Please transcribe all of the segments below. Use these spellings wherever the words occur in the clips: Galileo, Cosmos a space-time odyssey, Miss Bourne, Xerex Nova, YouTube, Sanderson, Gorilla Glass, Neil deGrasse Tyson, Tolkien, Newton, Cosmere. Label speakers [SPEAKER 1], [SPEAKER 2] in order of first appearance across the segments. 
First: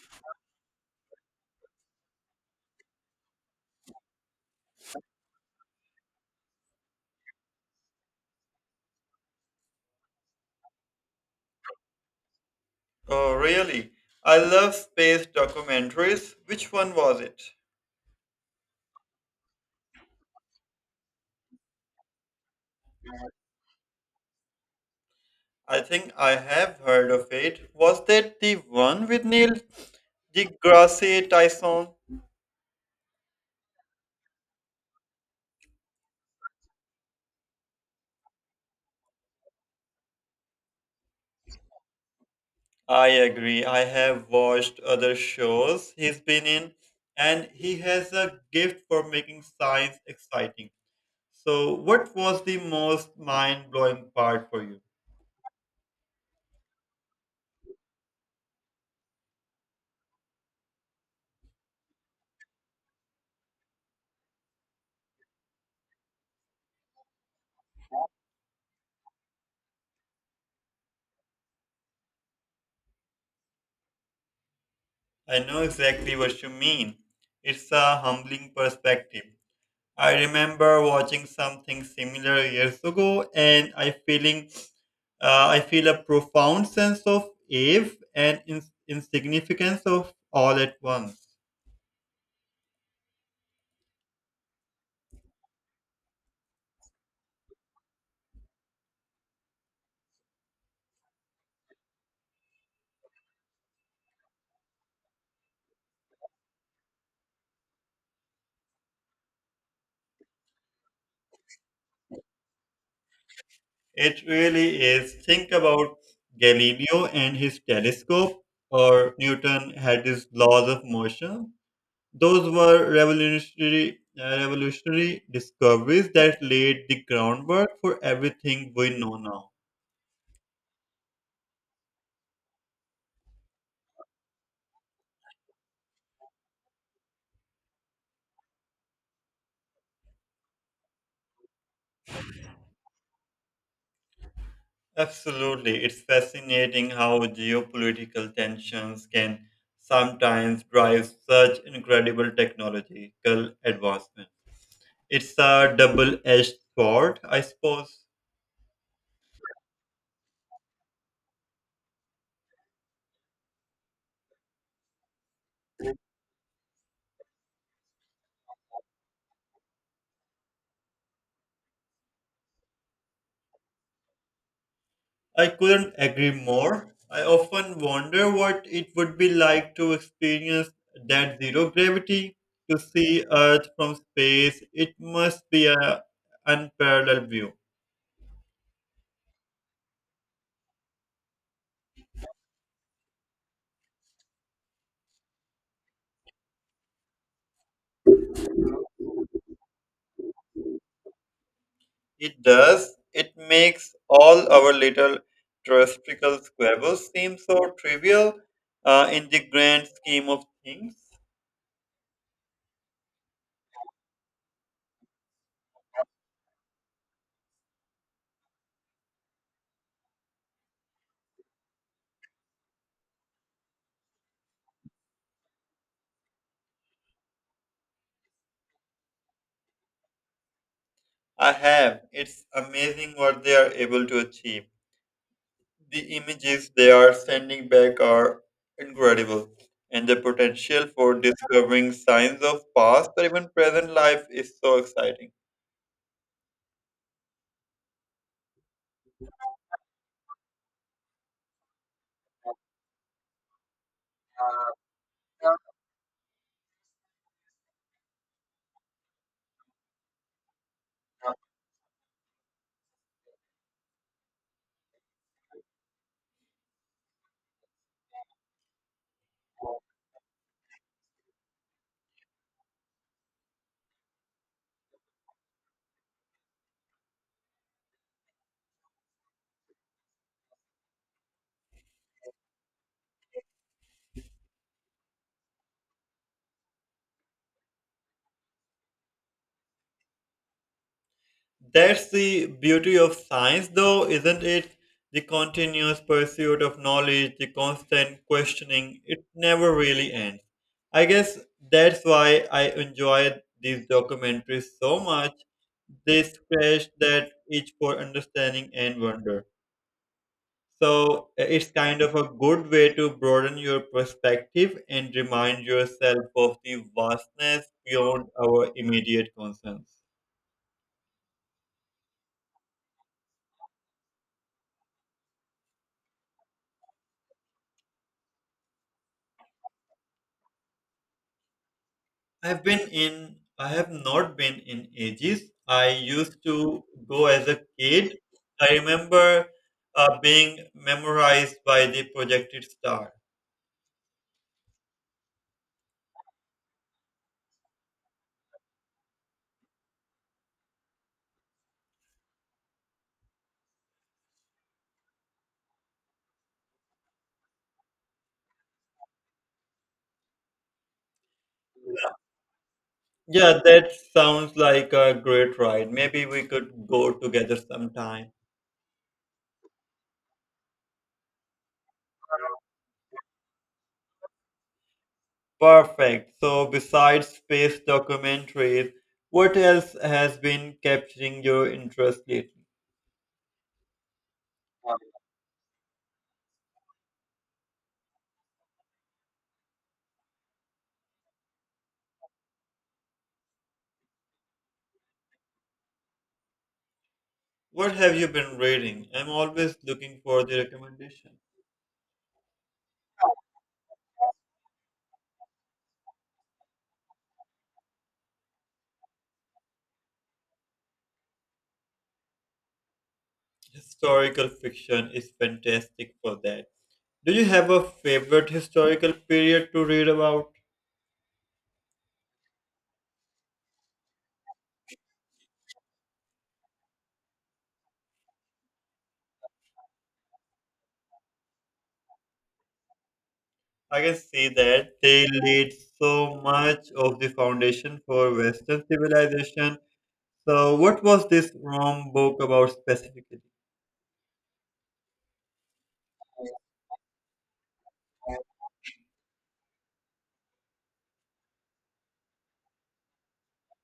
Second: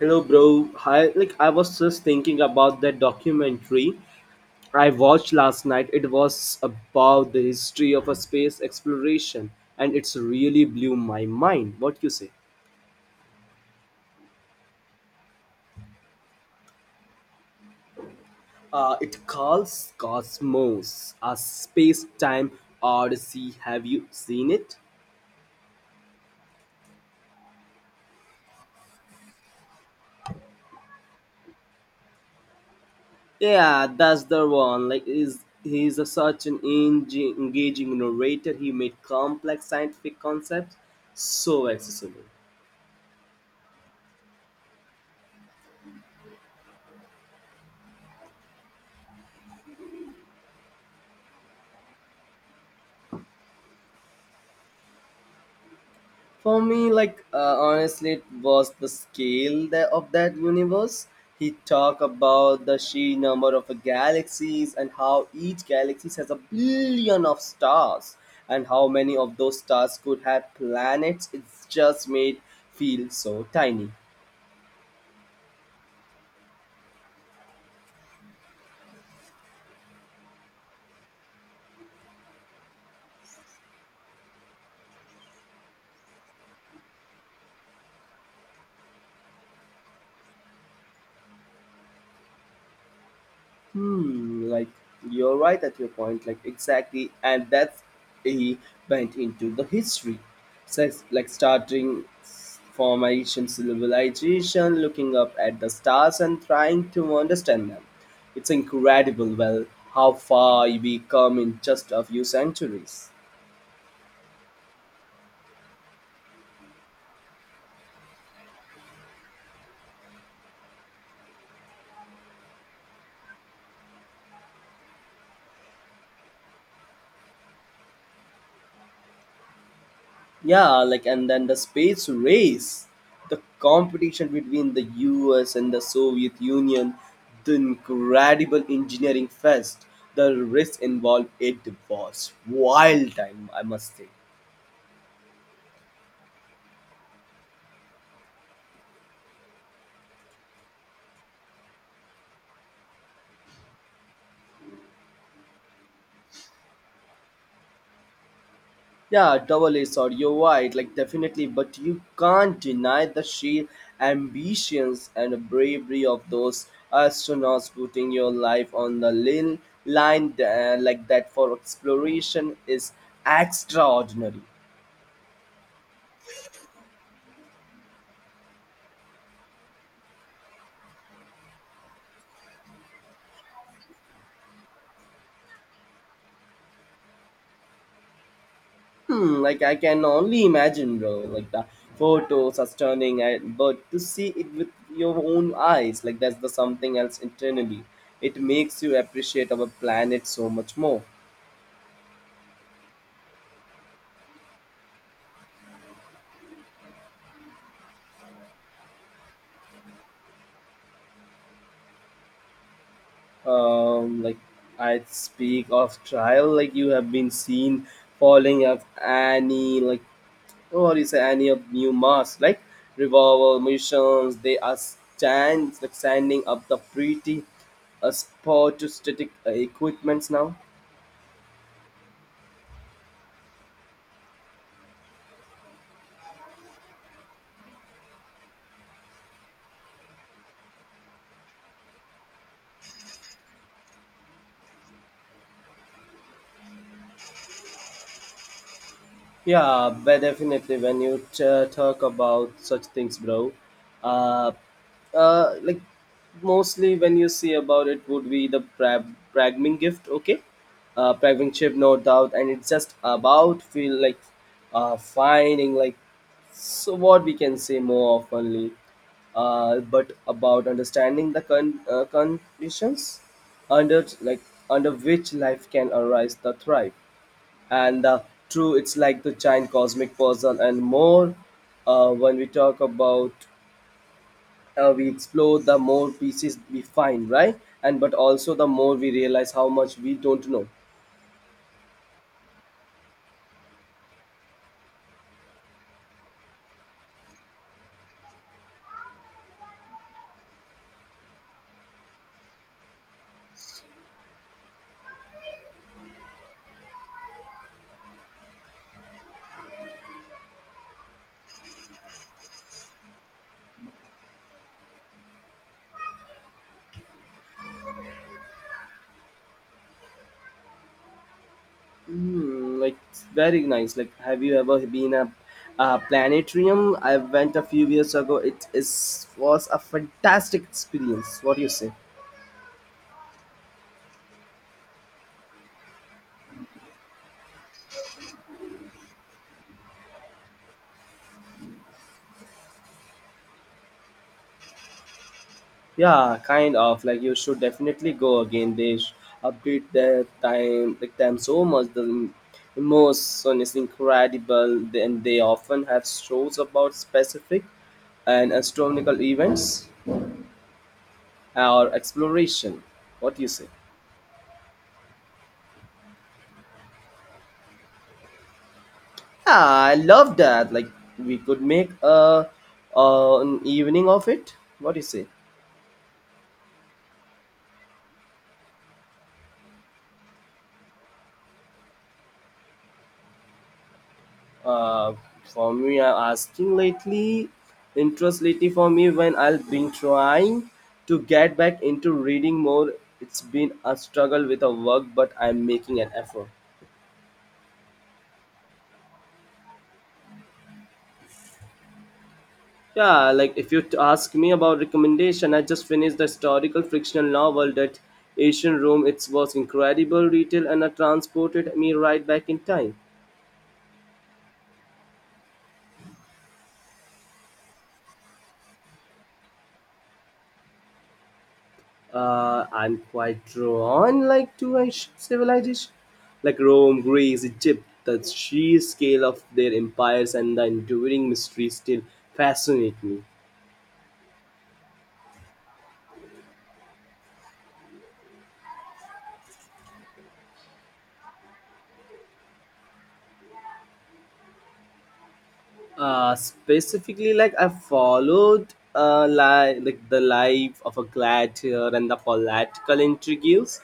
[SPEAKER 1] Hello, bro. Hi. Like I was just thinking about that documentary I watched last night. It was about the history of a space exploration, and it's really blew my mind. What you say?
[SPEAKER 2] Oh, really? I love space documentaries. Which one was it?
[SPEAKER 1] It calls Cosmos a space-time odyssey. Have you seen it?
[SPEAKER 2] I think I have heard of it. Was that the one with Neil deGrasse Tyson?
[SPEAKER 1] Yeah, that's the one. Like, is he's a, such an engaging narrator. He made complex scientific concepts so accessible.
[SPEAKER 2] I agree. I have watched other shows he's been in, and he has a gift for making science exciting. So, what was the most mind blowing part for you?
[SPEAKER 1] For me, like honestly, it was the scale that, of that universe. He talked about the sheer number of galaxies and how each galaxy has a billion of stars, and how many of those stars could have planets. It's just made feel so tiny.
[SPEAKER 2] I know exactly what you mean. It's a humbling perspective. I remember watching something similar years ago, and I feel a profound sense of awe and insignificance of all at once.
[SPEAKER 1] Hmm, like you're right at your point, like exactly, and that's he went into the history, Sex, like starting from civilization, looking up at the stars and trying to understand them. It's incredible, well, how far we come in just a few centuries.
[SPEAKER 2] It really is. Think about Galileo and his telescope, or Newton had his laws of motion. Those were revolutionary discoveries that laid the groundwork for everything we know now.
[SPEAKER 1] Yeah, like and then the space race, the competition between the US and the Soviet Union, the incredible engineering fest, the risk involved, it was wild time, I must say.
[SPEAKER 2] Absolutely. It's fascinating how geopolitical tensions can sometimes drive such incredible technological advancement. It's a double edged sword, I suppose.
[SPEAKER 1] Yeah, double a or you're right, like definitely, but you can't deny the sheer ambitions and bravery of those astronauts putting your life on the line like that for exploration is extraordinary.
[SPEAKER 2] I couldn't agree more. I often wonder what it would be like to experience that zero gravity, to see Earth from space. It must be a unparalleled view.
[SPEAKER 1] Hmm, like I can only imagine, bro. Like the photos are stunning, and but to see it with your own eyes, like that's the something else internally. It makes you appreciate our planet so much more.
[SPEAKER 2] It does. It makes all our little terrestrial squabbles seem so trivial in the grand scheme of things.
[SPEAKER 1] Like I speak of trial, like you have been seen falling of Annie, like what is Annie of New Mars, like revolver missions. They are stands like standing up the pretty, sport static equipments now.
[SPEAKER 2] I have. It's amazing what they are able to achieve. The images they are sending back are incredible, and the potential for discovering signs of past or even present life is so exciting.
[SPEAKER 1] Yeah, but definitely when you talk about such things, bro, uh, like mostly when you see about it would be the pragming gift, okay? Pragming chip, no doubt, and it's just about feel like finding like so what we can say more oftenly, but about understanding the conditions under like under which life can arise the thrive and true it's like the giant cosmic puzzle and more when we talk about we explore the more pieces we find, right, and but also the more we realize how much we don't know.
[SPEAKER 2] That's the beauty of science, though, isn't it? The continuous pursuit of knowledge, the constant questioning, it never really ends. I guess that's why I enjoy these documentaries so much. They stretch that itch for understanding and wonder. So it's kind of a good way to broaden your perspective and remind yourself of the vastness beyond our immediate concerns.
[SPEAKER 1] Mm, like very nice, like have you ever been a planetarium? I went a few years ago, it is was a fantastic experience. What do you say?
[SPEAKER 2] I have not been in ages. I used to go as a kid. I remember being memorized by the projected star.
[SPEAKER 1] Yeah, kind of like you should definitely go again. They update their time like time so much. The emotion is incredible, and they often have shows about specific and astronomical events or exploration. What do you
[SPEAKER 2] Yeah,
[SPEAKER 1] say?
[SPEAKER 2] that sounds like a great ride. Maybe we could go together sometime.
[SPEAKER 1] Yeah, I love that. Like we could make a an evening of it. What do you say?
[SPEAKER 2] Perfect. So, besides space documentaries, what else has been capturing your interest lately?
[SPEAKER 1] Uh, for me, I'm asking lately, interest lately for me when I've been trying to get back into reading more. It's been a struggle with a work, but I'm making an effort.
[SPEAKER 2] What have you been reading? I'm always looking for the recommendation.
[SPEAKER 1] Yeah, like if you ask me about recommendation, I just finished the historical fictional novel that Asian Room. It was incredible detail and it transported me right back in time.
[SPEAKER 2] Historical fiction is fantastic for that. Do you have a favorite historical period to read about?
[SPEAKER 1] I'm quite drawn like to ancient civilization, like Rome, Greece, Egypt. The sheer scale of their empires and the enduring mysteries still fascinate me.
[SPEAKER 2] I can see that they laid so much of the foundation for Western civilization. So, what was this Rome book about specifically?
[SPEAKER 1] Specifically, like I followed like the life of a gladiator and the political intrigues.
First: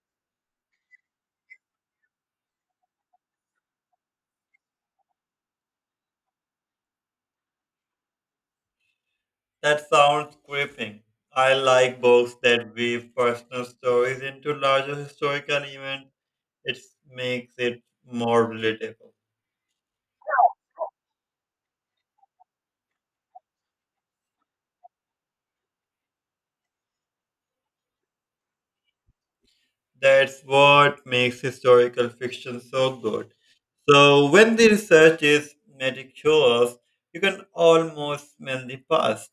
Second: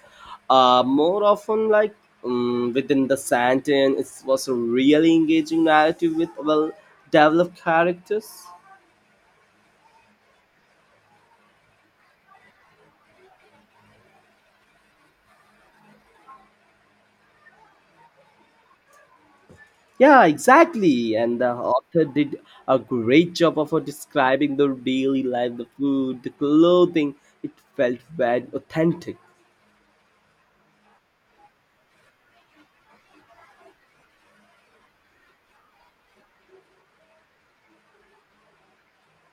[SPEAKER 1] More often, like within the Santin, it was a really engaging narrative with well developed characters.
[SPEAKER 2] That sounds gripping. I like books that weave personal stories into larger historical events. It makes it more relatable.
[SPEAKER 1] Yeah, exactly. And the author did a great job of describing the daily life, the food, the clothing. It felt very authentic.
[SPEAKER 2] That's what makes historical fiction so good. So when the research is meticulous, you can almost smell the past.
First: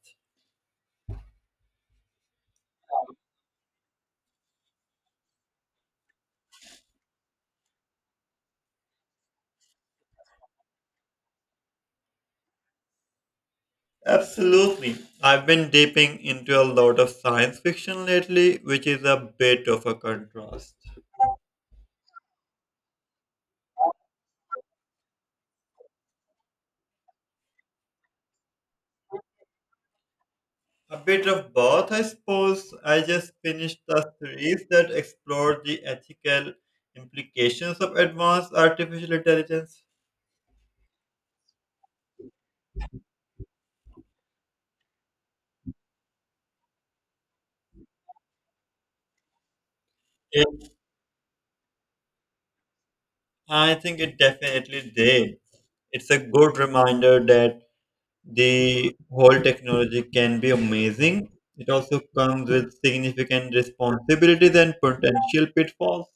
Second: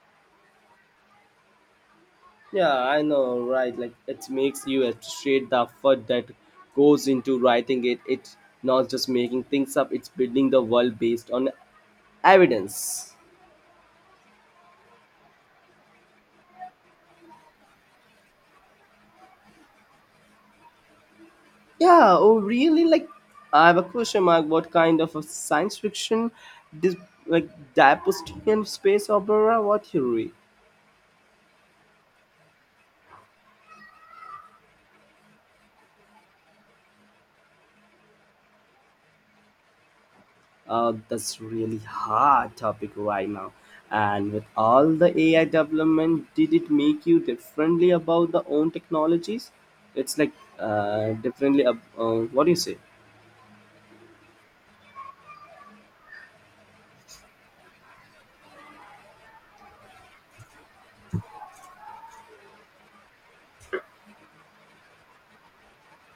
[SPEAKER 1] Yeah, I know, right? Like it makes you appreciate the effort that goes into writing it. It's not just making things up, it's building the world based on evidence.
[SPEAKER 2] Absolutely. I've been dipping into a lot of science fiction lately, which is a bit of a contrast.
[SPEAKER 1] Yeah, oh really? Like I have a question mark. What kind of a science fiction, dis- like dystopian space opera? What you read?
[SPEAKER 2] A bit of both, I suppose. I just finished a series that explored the ethical implications of advanced artificial intelligence.
[SPEAKER 1] That's really hard topic right now. And with all the AI development, did it make you differently about the own technologies? It's like
[SPEAKER 2] It,
[SPEAKER 1] differently. What do you say?
[SPEAKER 2] I think it definitely did. It's a good reminder that the whole technology can be amazing. It also comes with significant responsibilities and potential pitfalls.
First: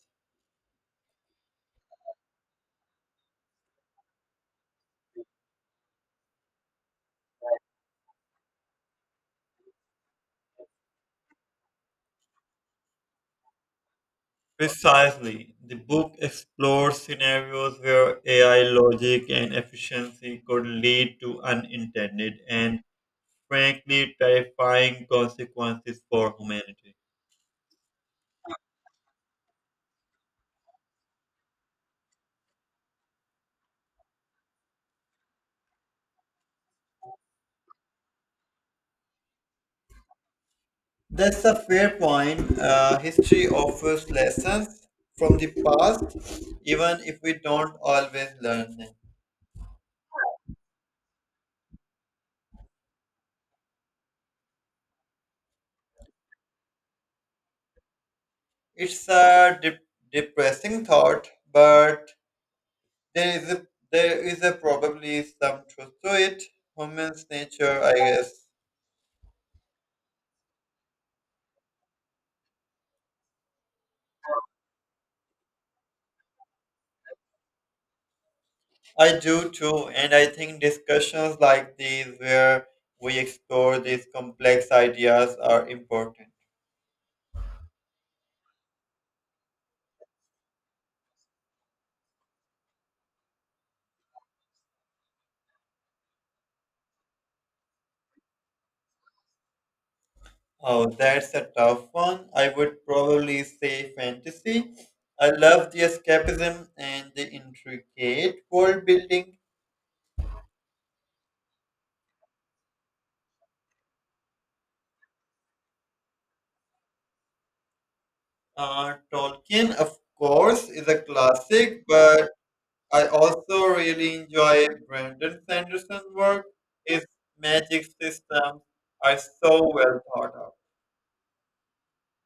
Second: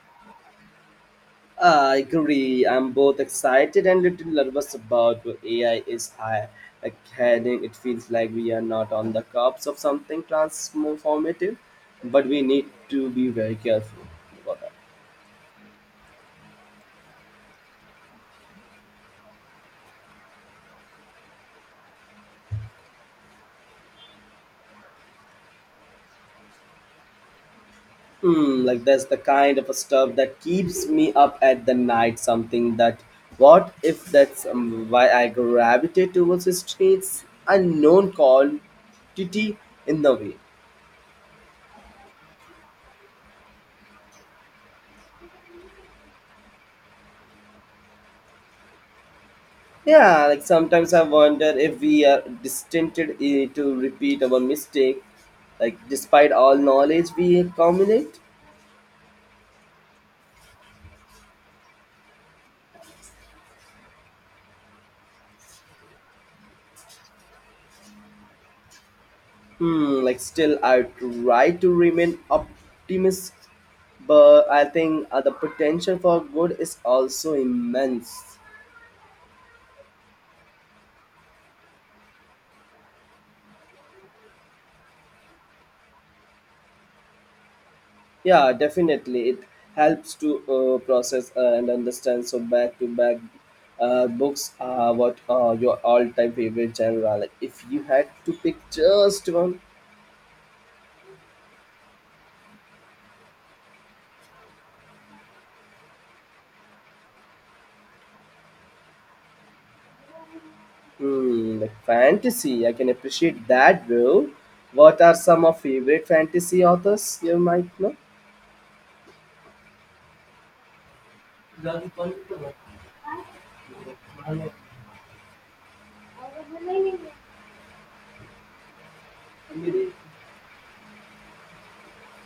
[SPEAKER 1] I agree. I'm both excited and little nervous about where AI is high. Like heading, it feels like we are not on the cusp of something transformative, but we need to be very careful.
[SPEAKER 2] Precisely. The book explores scenarios where AI logic and efficiency could lead to unintended and frankly terrifying consequences for humanity.
[SPEAKER 1] Hmm, like that's the kind of a stuff that keeps me up at the night. Something that, what if that's why I gravitate towards the streets? Unknown quantity in the way.
[SPEAKER 2] That's a fair point. History offers lessons from the past, even if we don't always learn them.
[SPEAKER 1] Yeah, like sometimes I wonder if we are destined to repeat our mistake, like despite all knowledge we accumulate.
[SPEAKER 2] It's a depressing thought, but there is a, there is a probably some truth to it. Human's nature, I guess.
[SPEAKER 1] Hmm, like still, I try to remain optimistic, but I think the potential for good is also immense.
[SPEAKER 2] I do too, and I think discussions like these, where we explore these complex ideas, are important.
[SPEAKER 1] Yeah, definitely, it helps to process and understand. So back to back, books are what are your all-time favorite genre? Like, if you had to pick just one,
[SPEAKER 2] Oh, that's a tough one. I would probably say fantasy. I love the escapism and the intricate world building.
[SPEAKER 1] hmm, like fantasy, I can appreciate that, bro. What are some of favorite fantasy authors you might know?
[SPEAKER 2] Tolkien, of course, is a classic, but I also really enjoy Brandon Sanderson's work. His magic systems are so
[SPEAKER 1] Hmm,
[SPEAKER 2] well thought out.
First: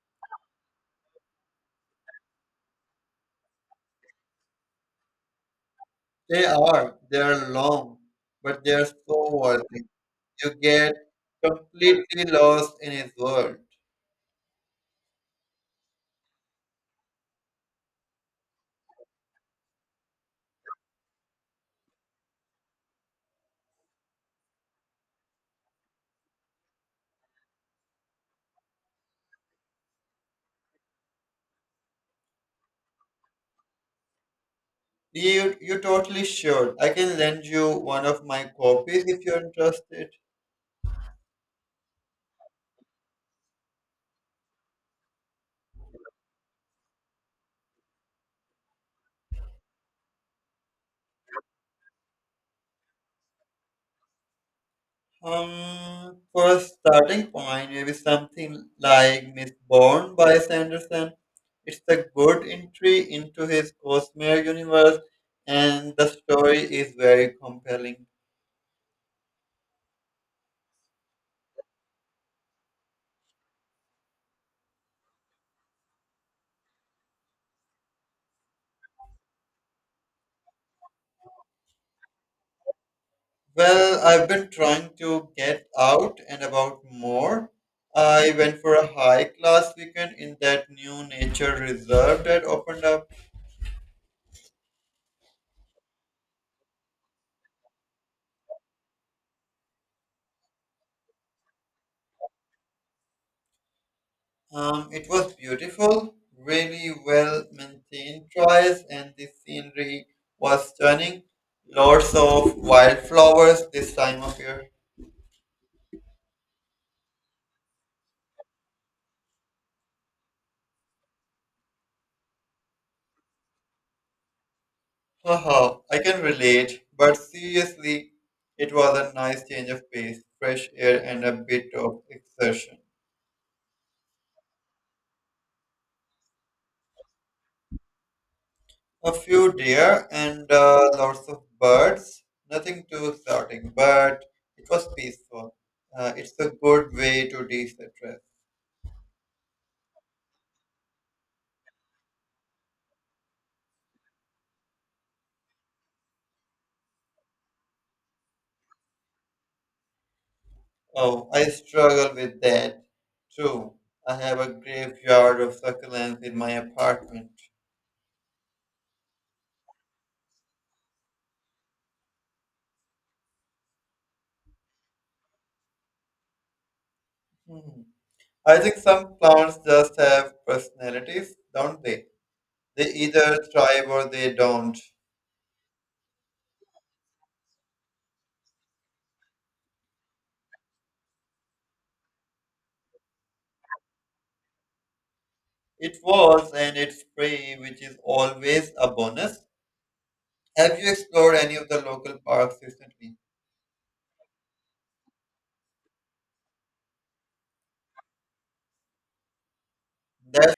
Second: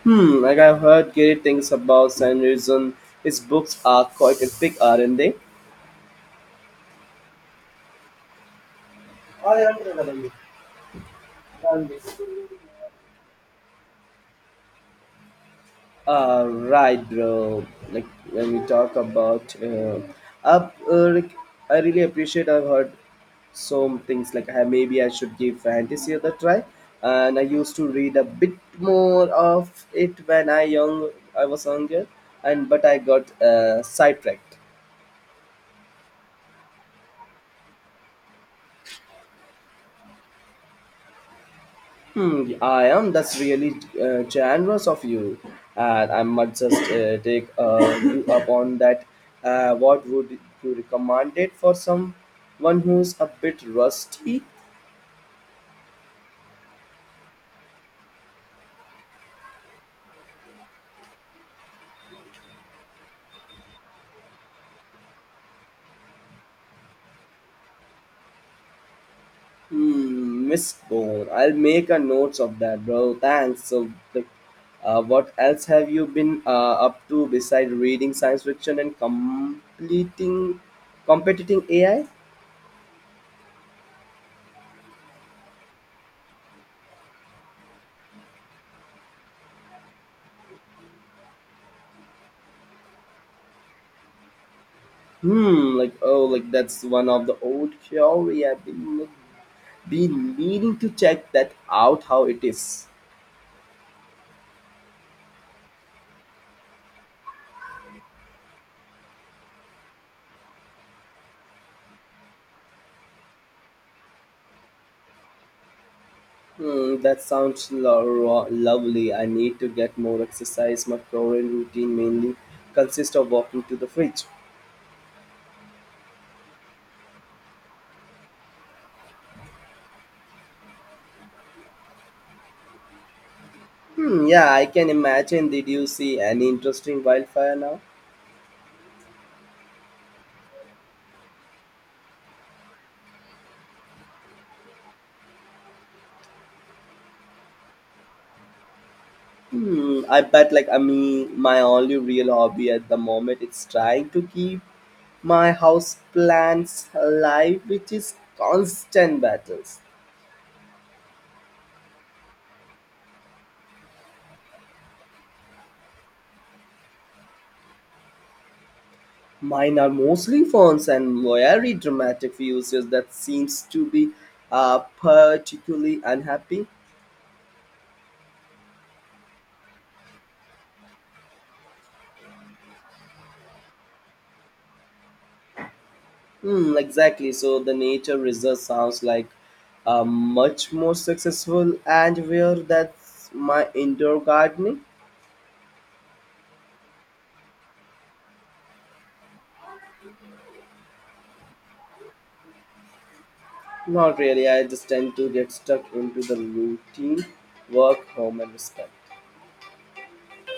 [SPEAKER 1] like I've heard great things about Sanderson. His books are quite epic, aren't they?
[SPEAKER 2] They are. They are long, but they are so worthy. You get completely lost in his world.
[SPEAKER 1] Right, bro. Like when we talk about like, I really appreciate. I've heard some things like maybe I should give fantasy a try. And I used to read a bit more of it when I young. I was younger, and but I got sidetracked.
[SPEAKER 2] You totally should. I can lend you one of my copies if you're interested.
[SPEAKER 1] Hmm, I am. That's really generous of you, and I must just take you up on that. What would you recommend it for someone who's a bit rusty?
[SPEAKER 2] For a starting point, maybe something like Miss Bourne by Sanderson. It's a good entry into his Cosmere universe, and the story is very compelling.
[SPEAKER 1] Hmm, Miss Bone. I'll make a notes of that, bro. Thanks. So, like, what else have you been up to besides reading science fiction and completing competing AI?
[SPEAKER 2] Well, I've been trying to get out and about more. I went for a hike last weekend in that new nature reserve that opened up.
[SPEAKER 1] Hmm, like oh, like that's one of the old theory I've been meaning to check that out how it is.
[SPEAKER 2] It was beautiful, really well maintained choice, and the scenery was stunning. Lots of wildflowers this time of year.
[SPEAKER 1] Hmm, that sounds lovely. I need to get more exercise. My current routine mainly consists of walking to the fridge.
[SPEAKER 2] Haha, I can relate, but seriously, it was a nice change of pace, fresh air, and a bit of exertion.
[SPEAKER 1] Hmm, yeah, I can imagine. Did you see any interesting wildfire now?
[SPEAKER 2] A few deer and lots of birds. Nothing too exotic, but it was peaceful. It's a good way to de-stress.
[SPEAKER 1] Hmm, I bet like I mean my only real hobby at the moment is trying to keep my house plants alive, which is constant battles.
[SPEAKER 2] Oh, I struggle with that too. I have a graveyard of succulents in my apartment.
[SPEAKER 1] Mine are mostly fonts and very dramatic users that seems to be particularly unhappy.
[SPEAKER 2] Hmm. I think some plants just have personalities, don't they? They either thrive or they don't.
[SPEAKER 1] Hmm, exactly. So the nature reserve sounds like much more successful and where that's my indoor gardening.
[SPEAKER 2] It was and it's free, which is always a bonus. Have you explored any of the local parks recently?
[SPEAKER 1] Not really. I just tend to get stuck into the routine, work, home, and respect.
[SPEAKER 2] That's